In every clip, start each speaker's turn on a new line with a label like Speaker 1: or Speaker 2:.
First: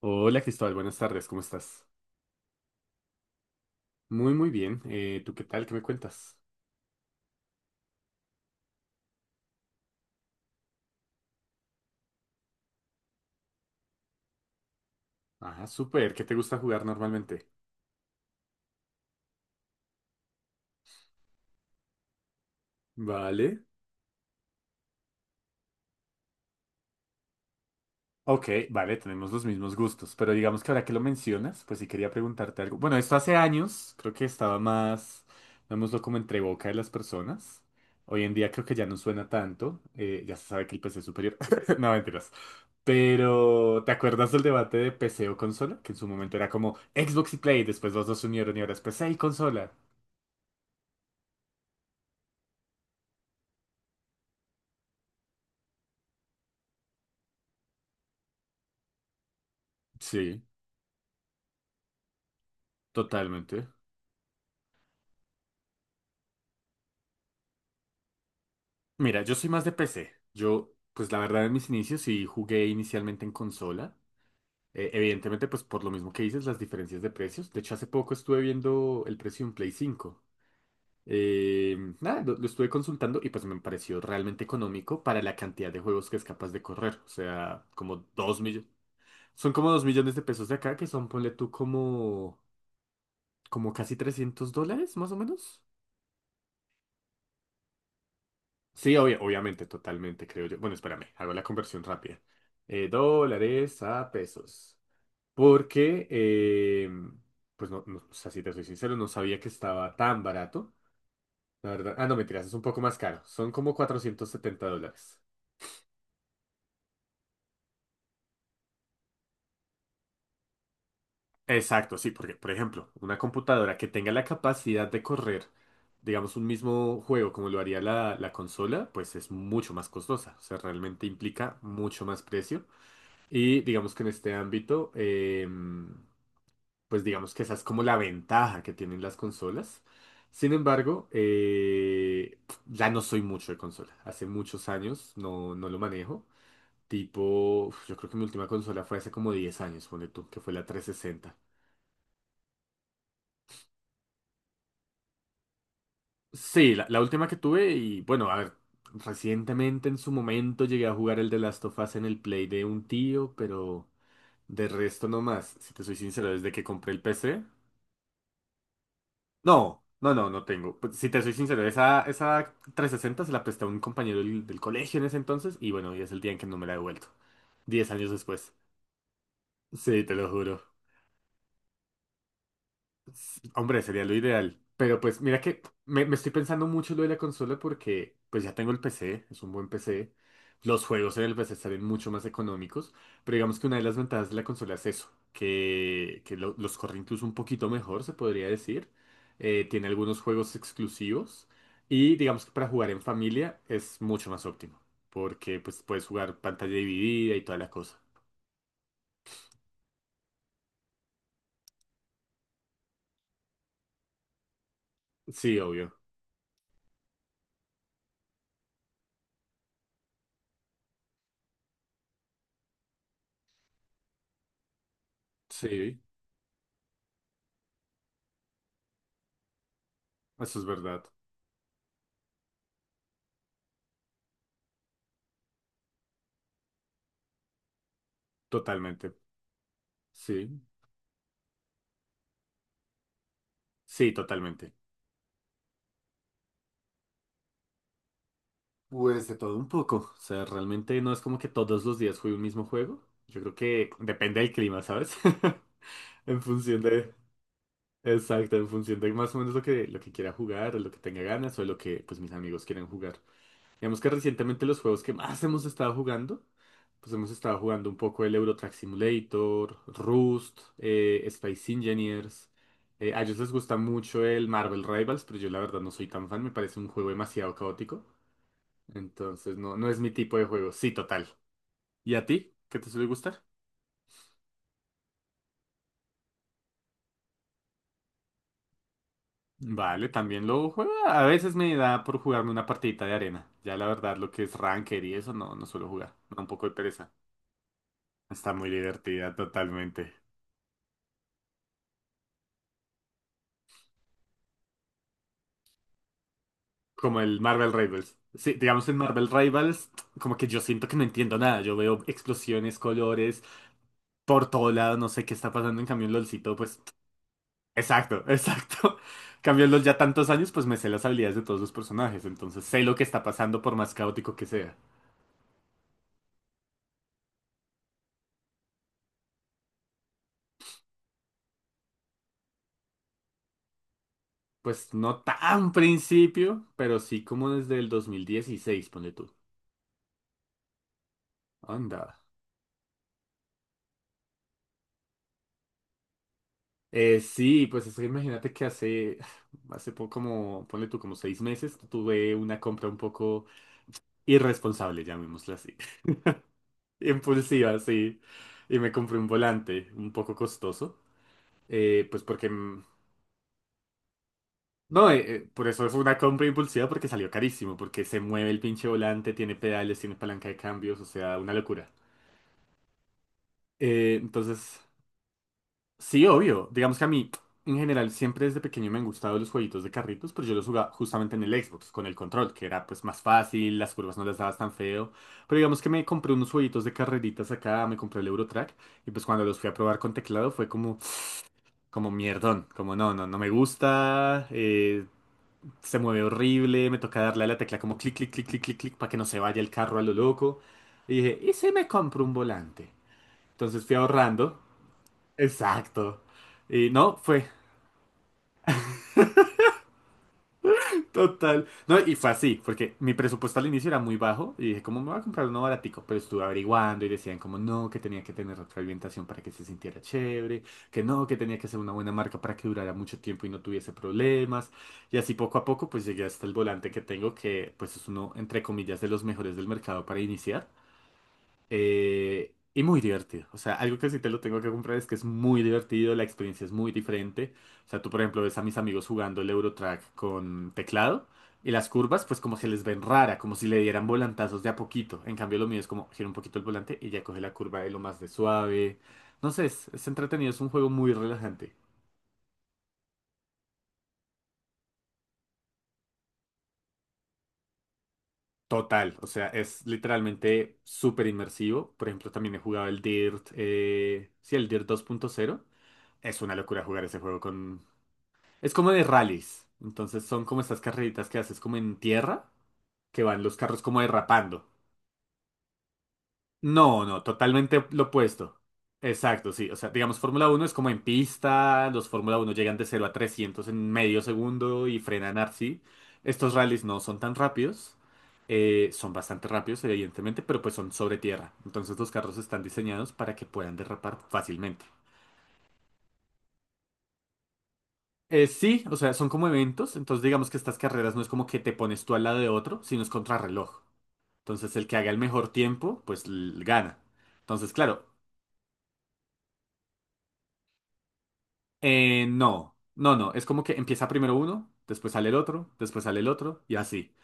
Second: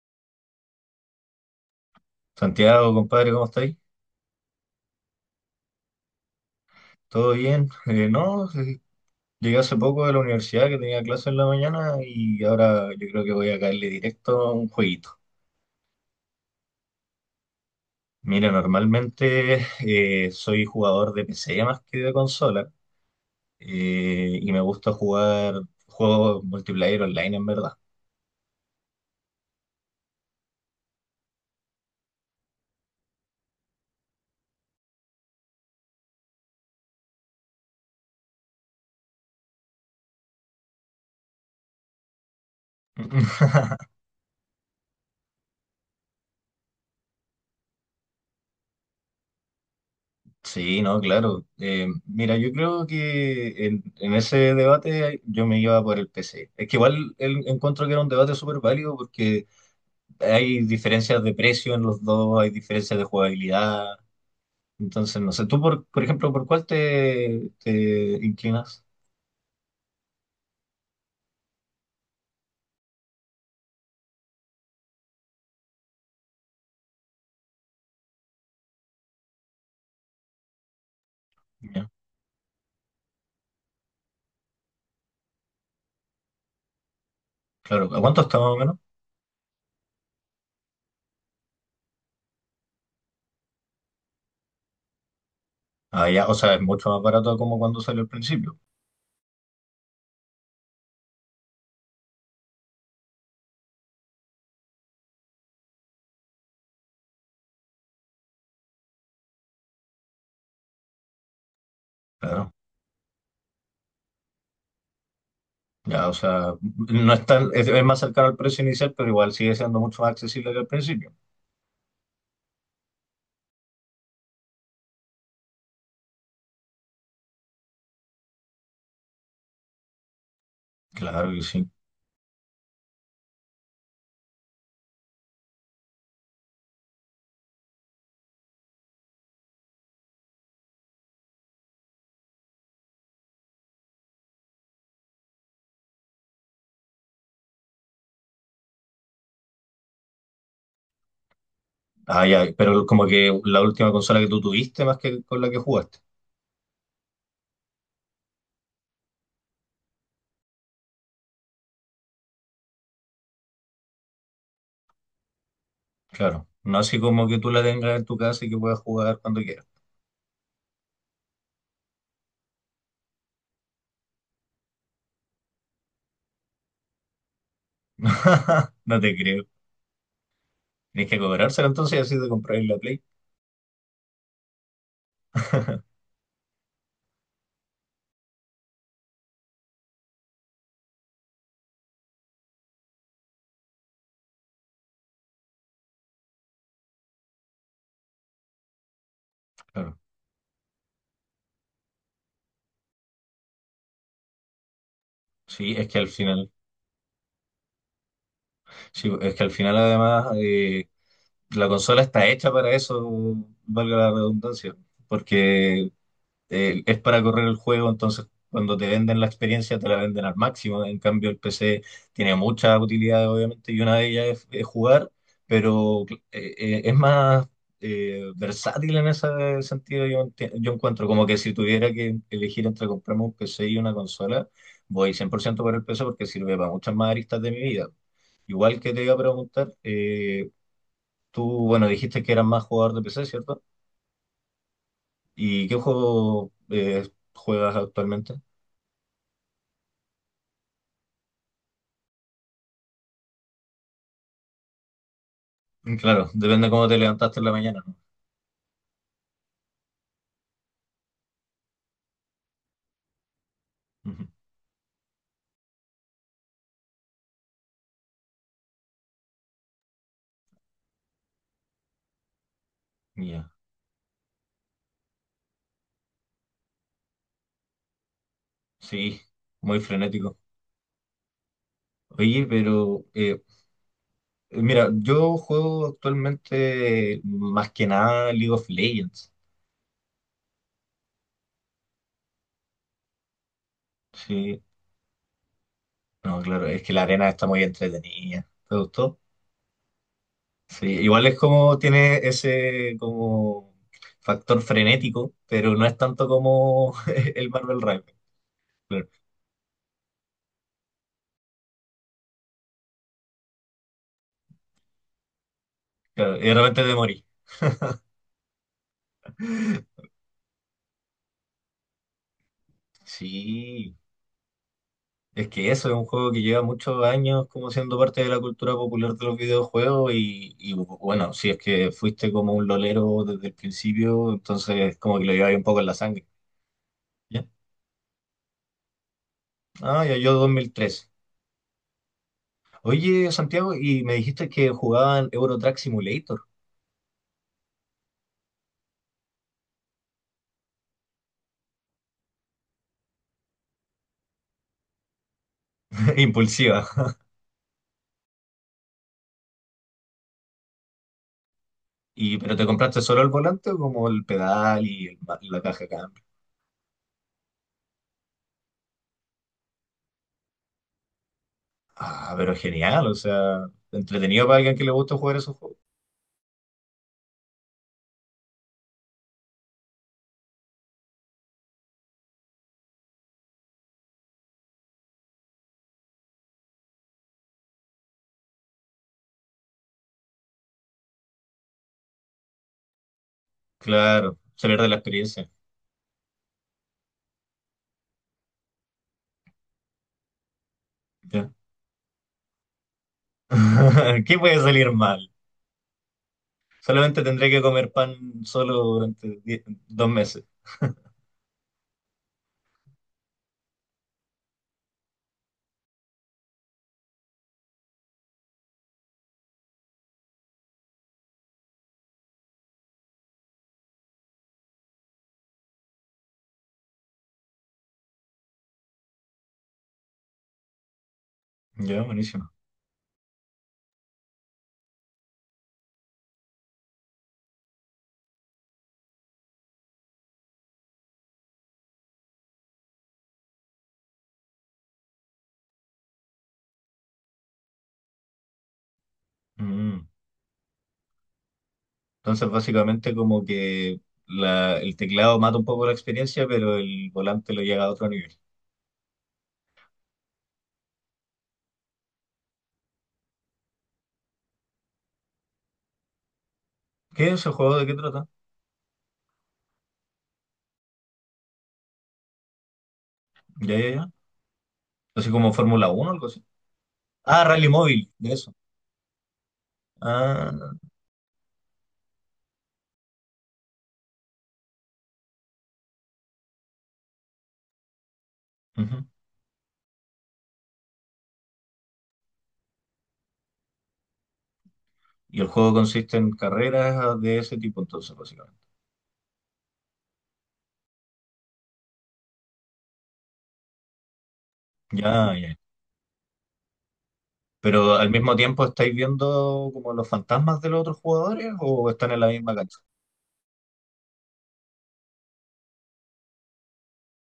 Speaker 1: Hola Cristóbal, buenas tardes, ¿cómo estás?
Speaker 2: Santiago, compadre, ¿cómo estáis?
Speaker 1: Muy, muy bien. ¿Tú qué tal? ¿Qué me cuentas?
Speaker 2: ¿Todo bien? No, llegué hace poco de la universidad que tenía clase en la mañana y ahora yo creo que voy a caerle directo a un jueguito.
Speaker 1: Ah, súper. ¿Qué te gusta jugar normalmente?
Speaker 2: Mira, normalmente soy jugador de PC más que de consola
Speaker 1: Vale.
Speaker 2: y me gusta jugar juegos multiplayer online en verdad.
Speaker 1: Ok, vale, tenemos los mismos gustos, pero digamos que ahora que lo mencionas, pues sí quería preguntarte algo. Bueno, esto hace años, creo que estaba más, lo como entre boca de las personas. Hoy en día creo que ya no suena tanto, ya se sabe que el PC es superior. No, mentiras. Pero, ¿te acuerdas del debate de PC o consola? Que en su momento era como Xbox y Play, después los dos se unieron y ahora es PC y consola.
Speaker 2: Sí, no, claro. Mira, yo creo que en ese debate yo me iba por el PC. Es que igual encuentro que era un debate súper válido porque
Speaker 1: Sí,
Speaker 2: hay diferencias de precio en los dos, hay diferencias de
Speaker 1: totalmente.
Speaker 2: jugabilidad. Entonces, no sé, tú, por ejemplo, ¿por cuál te inclinas?
Speaker 1: Mira, yo soy más de PC. Yo, pues la verdad, en mis inicios sí jugué inicialmente en consola. Evidentemente, pues por lo mismo que dices, las diferencias de precios. De hecho, hace poco estuve viendo el precio de un Play 5.
Speaker 2: Ya,
Speaker 1: Nada, lo estuve consultando y pues me pareció realmente económico para la cantidad de juegos que es capaz de correr. O sea,
Speaker 2: claro, ¿a
Speaker 1: como
Speaker 2: cuánto está
Speaker 1: 2
Speaker 2: más o
Speaker 1: millones.
Speaker 2: menos?
Speaker 1: Son como 2 millones de pesos de acá, que son, ponle tú, como casi 300 dólares, más o menos.
Speaker 2: Ah, ya, o sea, es mucho más barato como cuando salió al principio.
Speaker 1: Sí, obviamente, totalmente, creo yo. Bueno, espérame, hago la conversión rápida. Dólares a pesos. Porque, pues no, no, o sea, si te soy sincero, no sabía que estaba tan barato. La verdad, ah, no, mentiras,
Speaker 2: Claro,
Speaker 1: es un poco más caro. Son como 470 dólares.
Speaker 2: ya, o sea, no es tan- es más cercano al precio inicial, pero igual sigue siendo mucho más accesible que al principio.
Speaker 1: Exacto, sí, porque, por ejemplo, una computadora que tenga la capacidad de correr, digamos, un mismo juego como lo haría la consola, pues es mucho más costosa. O sea, realmente
Speaker 2: Claro que
Speaker 1: implica
Speaker 2: sí.
Speaker 1: mucho más precio. Y digamos que en este ámbito, pues digamos que esa es como la ventaja que tienen las consolas. Sin embargo, ya no soy mucho de consola. Hace muchos años no, no lo manejo. Tipo, uf, yo creo que mi última consola fue hace como 10 años, ponle tú, que fue la 360.
Speaker 2: Ah, ya, pero como que la última consola que tú tuviste más que con la que jugaste.
Speaker 1: Sí, la última que tuve y bueno, a ver, recientemente en su momento llegué a jugar el de Last of Us en el Play de un tío, pero de resto no más. Si te soy sincero,
Speaker 2: Claro,
Speaker 1: desde que
Speaker 2: no
Speaker 1: compré
Speaker 2: así
Speaker 1: el
Speaker 2: como que
Speaker 1: PC.
Speaker 2: tú la tengas en tu casa y que puedas jugar cuando quieras.
Speaker 1: No, no, no, no tengo. Pues, si te soy sincero, esa 360 se la presté a un compañero del colegio en ese entonces y bueno, y es el día en que no me la he devuelto. 10 años después.
Speaker 2: No te creo.
Speaker 1: Sí, te lo juro.
Speaker 2: Tenéis que cobrárselo entonces y así te compráis la Play.
Speaker 1: Hombre, sería lo ideal. Pero pues mira que me estoy pensando mucho lo de la consola porque pues ya tengo el PC, es un buen PC. Los juegos en el PC salen mucho más económicos, pero digamos que una de las ventajas de la consola es eso, que los corre incluso un poquito mejor, se podría decir. Tiene
Speaker 2: Claro.
Speaker 1: algunos juegos exclusivos y digamos que para jugar en familia es mucho más óptimo, porque
Speaker 2: Sí,
Speaker 1: pues
Speaker 2: es que
Speaker 1: puedes
Speaker 2: al
Speaker 1: jugar
Speaker 2: final,
Speaker 1: pantalla dividida y toda la cosa.
Speaker 2: sí, es que al final además la consola está hecha para eso, valga la redundancia,
Speaker 1: Sí,
Speaker 2: porque
Speaker 1: obvio.
Speaker 2: es para correr el juego, entonces cuando te venden la experiencia te la venden al máximo. En cambio, el PC tiene muchas utilidades, obviamente, y una de ellas es jugar,
Speaker 1: Sí,
Speaker 2: pero es más versátil en ese sentido, yo,
Speaker 1: eso es
Speaker 2: yo
Speaker 1: verdad.
Speaker 2: encuentro. Como que si tuviera que elegir entre comprarme un PC y una consola, voy 100% por ciento por el PC porque sirve para muchas más aristas de mi vida. Igual que te
Speaker 1: Totalmente.
Speaker 2: iba a preguntar,
Speaker 1: Sí.
Speaker 2: tú, bueno, dijiste que eras más jugador de PC, ¿cierto?
Speaker 1: Sí, totalmente.
Speaker 2: ¿Y qué juego juegas actualmente?
Speaker 1: Pues de todo un poco. O sea, realmente no es como que todos los días juegue un mismo juego. Yo creo que depende del clima, ¿sabes?
Speaker 2: Claro,
Speaker 1: En
Speaker 2: depende
Speaker 1: función
Speaker 2: cómo te
Speaker 1: de.
Speaker 2: levantaste en la mañana, ¿no?
Speaker 1: Exacto, en función de más o menos lo que quiera jugar, o lo que tenga ganas, o lo que pues mis amigos quieran jugar. Digamos que
Speaker 2: Ujú.
Speaker 1: recientemente los juegos que más hemos estado jugando, pues hemos estado jugando un poco el Euro Truck Simulator, Rust, Space Engineers. A ellos
Speaker 2: Ya,
Speaker 1: les gusta mucho el Marvel Rivals, pero yo la verdad no soy tan fan, me parece un juego demasiado caótico.
Speaker 2: sí,
Speaker 1: Entonces, no,
Speaker 2: muy
Speaker 1: no es mi tipo
Speaker 2: frenético.
Speaker 1: de juego. Sí, total. ¿Y a
Speaker 2: Oye,
Speaker 1: ti? ¿Qué te
Speaker 2: pero
Speaker 1: suele gustar?
Speaker 2: mira, yo juego actualmente más que nada League of Legends.
Speaker 1: Vale, también lo juego. A veces me da por jugarme una partidita de arena. Ya la verdad, lo que es
Speaker 2: Sí,
Speaker 1: Ranker y eso, no, no suelo jugar. Me da
Speaker 2: no,
Speaker 1: un poco
Speaker 2: claro,
Speaker 1: de
Speaker 2: es que la
Speaker 1: pereza.
Speaker 2: arena está muy entretenida.
Speaker 1: Está muy
Speaker 2: ¿Te gustó?
Speaker 1: divertida, totalmente.
Speaker 2: Sí, igual es como tiene ese como factor frenético, pero no es tanto como
Speaker 1: Como el
Speaker 2: el
Speaker 1: Marvel
Speaker 2: Marvel Rivals.
Speaker 1: Rivals. Sí, digamos en
Speaker 2: Claro,
Speaker 1: Marvel Rivals, como que yo siento que no entiendo nada. Yo veo explosiones, colores, por todo lado, no sé qué está pasando. En cambio, en
Speaker 2: claro, y de
Speaker 1: LOLcito, pues
Speaker 2: repente te morí.
Speaker 1: exacto, exacto. Cambio los ya tantos años, pues me sé las habilidades de todos los personajes, entonces sé lo que está pasando por más
Speaker 2: Sí,
Speaker 1: caótico que sea.
Speaker 2: es que eso es un juego que lleva muchos años como siendo parte de la cultura popular de los videojuegos bueno, si es que fuiste como un lolero desde el principio,
Speaker 1: Pues
Speaker 2: entonces como
Speaker 1: no
Speaker 2: que lo llevabas un
Speaker 1: tan
Speaker 2: poco en la sangre.
Speaker 1: principio, pero sí
Speaker 2: ¿Ya?
Speaker 1: como desde el 2016, ponle tú.
Speaker 2: Ah, ya yo 2003.
Speaker 1: Anda.
Speaker 2: Oye, Santiago, y me dijiste que jugaban Euro Truck Simulator,
Speaker 1: Sí, pues es que imagínate que hace, hace poco, como, ponle tú, como 6 meses, tuve una compra un poco irresponsable, llamémosla así.
Speaker 2: impulsiva.
Speaker 1: Impulsiva, sí. Y me compré un volante un poco costoso, pues
Speaker 2: Y,
Speaker 1: porque
Speaker 2: ¿pero te compraste solo el volante o como el pedal y
Speaker 1: No,
Speaker 2: el
Speaker 1: eh, eh,
Speaker 2: la
Speaker 1: por
Speaker 2: caja
Speaker 1: eso
Speaker 2: de
Speaker 1: fue una
Speaker 2: cambio?
Speaker 1: compra impulsiva porque salió carísimo, porque se mueve el pinche volante, tiene pedales, tiene palanca de cambios, o sea, una locura.
Speaker 2: Ah, pero genial, o sea, entretenido para alguien
Speaker 1: Entonces,
Speaker 2: que le gusta jugar esos juegos.
Speaker 1: sí, obvio, digamos que a mí, en general, siempre desde pequeño me han gustado los jueguitos de carritos, pero yo los jugaba justamente en el Xbox, con el control, que era pues más fácil, las curvas no las dabas tan feo, pero digamos que me compré unos jueguitos de carreritas acá, me compré el Eurotrack, y pues cuando los fui a probar con teclado fue como mierdón, como no, no, no me
Speaker 2: Claro,
Speaker 1: gusta,
Speaker 2: se pierde la
Speaker 1: eh,
Speaker 2: experiencia.
Speaker 1: Se mueve horrible, me toca darle a la tecla como clic, clic, clic, clic, clic, clic, para que no se vaya el carro a lo loco. Y dije, ¿y si me compro un volante? Entonces fui
Speaker 2: ¿Qué puede
Speaker 1: ahorrando.
Speaker 2: salir mal?
Speaker 1: Exacto. Y no,
Speaker 2: Solamente
Speaker 1: fue.
Speaker 2: tendré que comer pan solo durante dos meses.
Speaker 1: Total. No, y fue así, porque mi presupuesto al inicio era muy bajo y dije, ¿cómo me voy a comprar uno baratico? Pero estuve averiguando y decían como no, que tenía que tener retroalimentación para que se sintiera chévere, que no, que tenía que ser una buena marca para que durara mucho tiempo y no tuviese problemas. Y así poco a poco pues llegué hasta el volante que tengo, que pues es uno, entre comillas, de los mejores del mercado para iniciar.
Speaker 2: Ya, buenísimo.
Speaker 1: Y muy divertido. O sea, algo que sí te lo tengo que comprar es que es muy divertido, la experiencia es muy diferente. O sea, tú, por ejemplo, ves a mis amigos jugando el Eurotrack con teclado y las curvas, pues como se les ven rara, como si le dieran volantazos de a poquito. En cambio, lo mío es como gira un poquito el volante y ya coge la curva de lo más de suave. No sé, es
Speaker 2: Mm.
Speaker 1: entretenido, es un juego muy relajante.
Speaker 2: Entonces, básicamente, como que el teclado mata un poco la experiencia, pero el volante lo llega a otro nivel.
Speaker 1: Total, o sea, es literalmente súper inmersivo. Por ejemplo, también he jugado el Dirt, sí, el Dirt 2.0. Es una locura jugar ese
Speaker 2: ¿Qué es
Speaker 1: juego
Speaker 2: ese juego?
Speaker 1: con.
Speaker 2: ¿De qué trata?
Speaker 1: Es como de rallies. Entonces son como estas carreritas que haces como en tierra, que van los
Speaker 2: Ya,
Speaker 1: carros
Speaker 2: ya,
Speaker 1: como
Speaker 2: ya.
Speaker 1: derrapando.
Speaker 2: Así como Fórmula Uno, o algo así.
Speaker 1: No, no,
Speaker 2: Ah, Rally
Speaker 1: totalmente lo
Speaker 2: Móvil, de eso.
Speaker 1: opuesto. Exacto, sí. O sea, digamos, Fórmula 1 es
Speaker 2: Ah,
Speaker 1: como en pista, los Fórmula 1 llegan de 0 a 300 en medio segundo y frenan así. Estos rallies no son tan rápidos,
Speaker 2: ujú.
Speaker 1: son bastante rápidos, evidentemente, pero pues son sobre tierra. Entonces los carros están diseñados para que puedan derrapar fácilmente.
Speaker 2: Y el juego consiste en carreras de ese tipo, entonces, básicamente.
Speaker 1: Sí, o sea, son como eventos, entonces digamos que estas carreras no es como que te pones tú al lado de otro, sino es contrarreloj. Entonces el que haga el
Speaker 2: Ya,
Speaker 1: mejor
Speaker 2: ya.
Speaker 1: tiempo, pues gana. Entonces,
Speaker 2: Pero
Speaker 1: claro,
Speaker 2: al mismo tiempo estáis viendo como los fantasmas de los otros jugadores o están en la misma
Speaker 1: No,
Speaker 2: cancha.
Speaker 1: no, no. Es como que empieza primero uno, después sale el otro, después sale el otro y así.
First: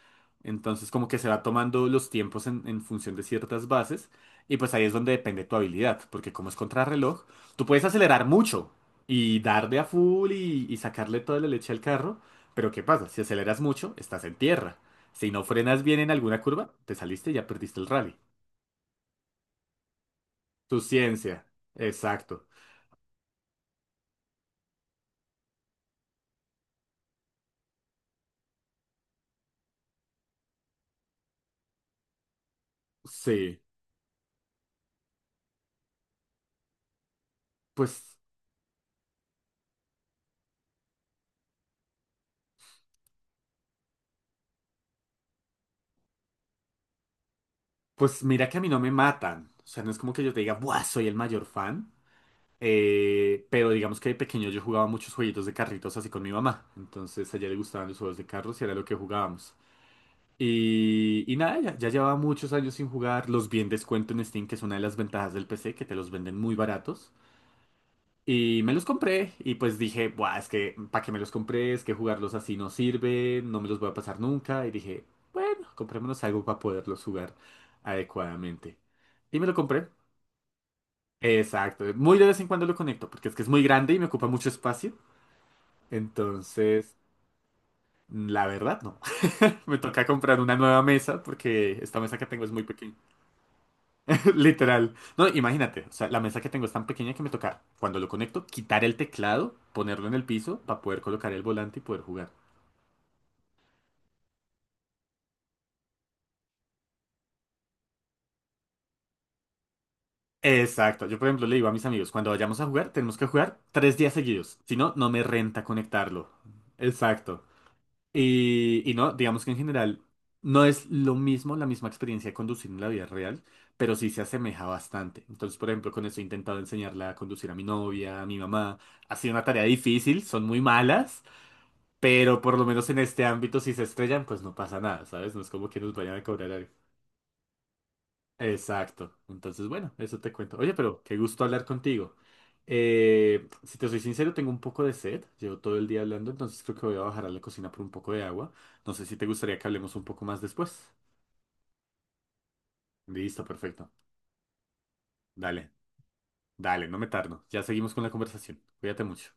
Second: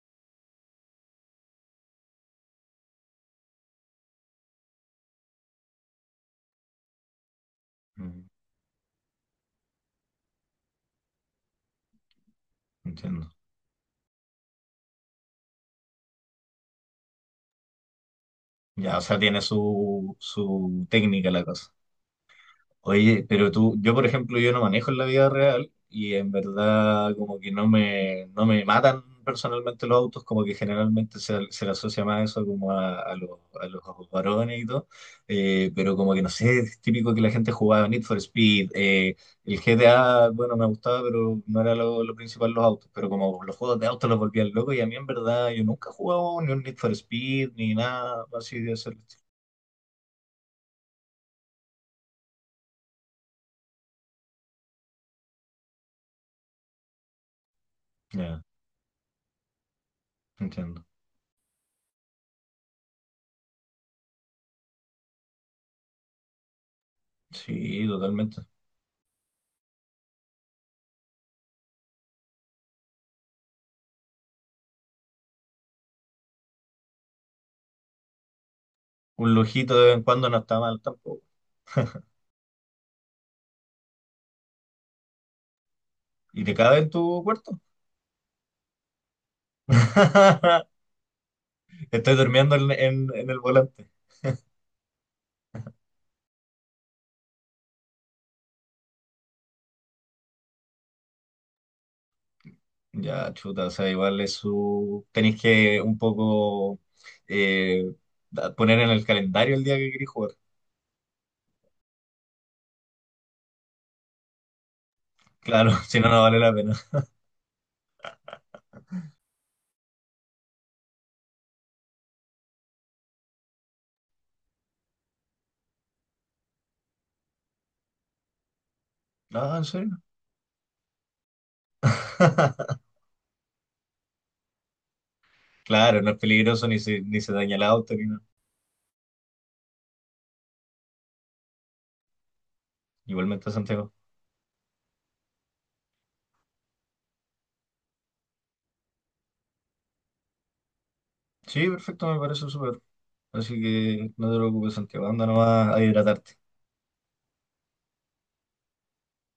Speaker 1: Entonces como que se va tomando los tiempos en función de ciertas bases y pues ahí es donde depende tu habilidad, porque como es contrarreloj, tú puedes acelerar
Speaker 2: Mm,
Speaker 1: mucho y darle a full y sacarle toda la leche al carro, pero ¿qué pasa? Si
Speaker 2: entiendo.
Speaker 1: aceleras mucho, estás en tierra. Si no frenas bien en alguna curva, te saliste y ya perdiste el rally.
Speaker 2: Ya, o sea, tiene
Speaker 1: Tu
Speaker 2: su técnica la
Speaker 1: ciencia.
Speaker 2: cosa.
Speaker 1: Exacto.
Speaker 2: Oye, pero tú, yo por ejemplo, yo no manejo en la vida real y en verdad como que no me matan personalmente los autos, como que generalmente se le asocia más eso como a,
Speaker 1: Sí,
Speaker 2: a los varones y todo, pero como que no sé, es típico que la gente jugaba Need for
Speaker 1: pues
Speaker 2: Speed, el GTA, bueno, me gustaba, pero no era lo principal los autos, pero como los juegos de autos los volvían locos y a mí en verdad yo nunca he jugado ni un Need for Speed ni
Speaker 1: Pues
Speaker 2: nada
Speaker 1: mira que
Speaker 2: así
Speaker 1: a mí
Speaker 2: de
Speaker 1: no
Speaker 2: ese
Speaker 1: me
Speaker 2: estilo.
Speaker 1: matan. O sea, no es como que yo te diga, ¡buah! Soy el mayor fan. Pero digamos que de pequeño yo jugaba muchos jueguitos de carritos así con mi mamá. Entonces a ella le gustaban los juegos de
Speaker 2: Ya,
Speaker 1: carros y era lo que jugábamos.
Speaker 2: entiendo.
Speaker 1: Y nada, ya, ya llevaba muchos años sin jugar. Los vi en descuento en Steam, que es una de las ventajas del PC, que te los venden muy baratos.
Speaker 2: Sí, totalmente.
Speaker 1: Y me los compré y pues dije, buah, es que para qué me los compré, es que jugarlos así no sirve, no me los voy a pasar nunca. Y dije, bueno, comprémonos algo para poderlos jugar adecuadamente.
Speaker 2: Un
Speaker 1: Y me lo
Speaker 2: lujito de
Speaker 1: compré.
Speaker 2: vez en cuando no está mal tampoco.
Speaker 1: Exacto. Muy de vez en cuando lo conecto, porque es que es muy grande y me ocupa mucho espacio.
Speaker 2: ¿Y te cabe en
Speaker 1: Entonces,
Speaker 2: tu cuarto?
Speaker 1: la verdad, no. Me toca comprar una nueva mesa, porque esta
Speaker 2: Estoy
Speaker 1: mesa que tengo es
Speaker 2: durmiendo
Speaker 1: muy
Speaker 2: en,
Speaker 1: pequeña.
Speaker 2: en el volante.
Speaker 1: Literal. No, imagínate, o sea, la mesa que tengo es tan pequeña que me toca, cuando lo conecto, quitar el teclado, ponerlo en el piso para poder colocar el volante y poder jugar.
Speaker 2: Ya, chuta, o sea, igual es su... Tenéis que un poco eh, poner en el calendario el día que queréis jugar.
Speaker 1: Exacto. Yo, por ejemplo, le digo a mis amigos, cuando vayamos a jugar, tenemos que jugar 3 días seguidos. Si no, no me renta
Speaker 2: Claro, si no, no
Speaker 1: conectarlo.
Speaker 2: vale la pena.
Speaker 1: Exacto. Y no, digamos que en general no es lo mismo, la misma experiencia de conducir en la vida real, pero sí se asemeja bastante. Entonces, por ejemplo, con eso he intentado enseñarla a conducir a mi novia, a mi mamá. Ha sido una
Speaker 2: No,
Speaker 1: tarea
Speaker 2: en serio.
Speaker 1: difícil, son muy malas. Pero por lo menos en este ámbito, si se estrellan, pues no pasa nada, ¿sabes? No es como que nos
Speaker 2: Claro, no
Speaker 1: vayan
Speaker 2: es
Speaker 1: a cobrar
Speaker 2: peligroso
Speaker 1: algo.
Speaker 2: ni se daña el auto ni nada.
Speaker 1: Exacto. Entonces, bueno, eso te cuento. Oye, pero qué gusto hablar contigo.
Speaker 2: Igualmente,
Speaker 1: Si te
Speaker 2: Santiago.
Speaker 1: soy sincero, tengo un poco de sed. Llevo todo el día hablando, entonces creo que voy a bajar a la cocina por un poco de agua. No sé si te gustaría que hablemos un poco más después.
Speaker 2: Sí, perfecto, me parece súper.
Speaker 1: Listo,
Speaker 2: Así
Speaker 1: perfecto.
Speaker 2: que no te preocupes, Santiago. Anda
Speaker 1: Dale,
Speaker 2: nomás a hidratarte.
Speaker 1: dale, no me tardo. Ya seguimos con la conversación. Cuídate mucho.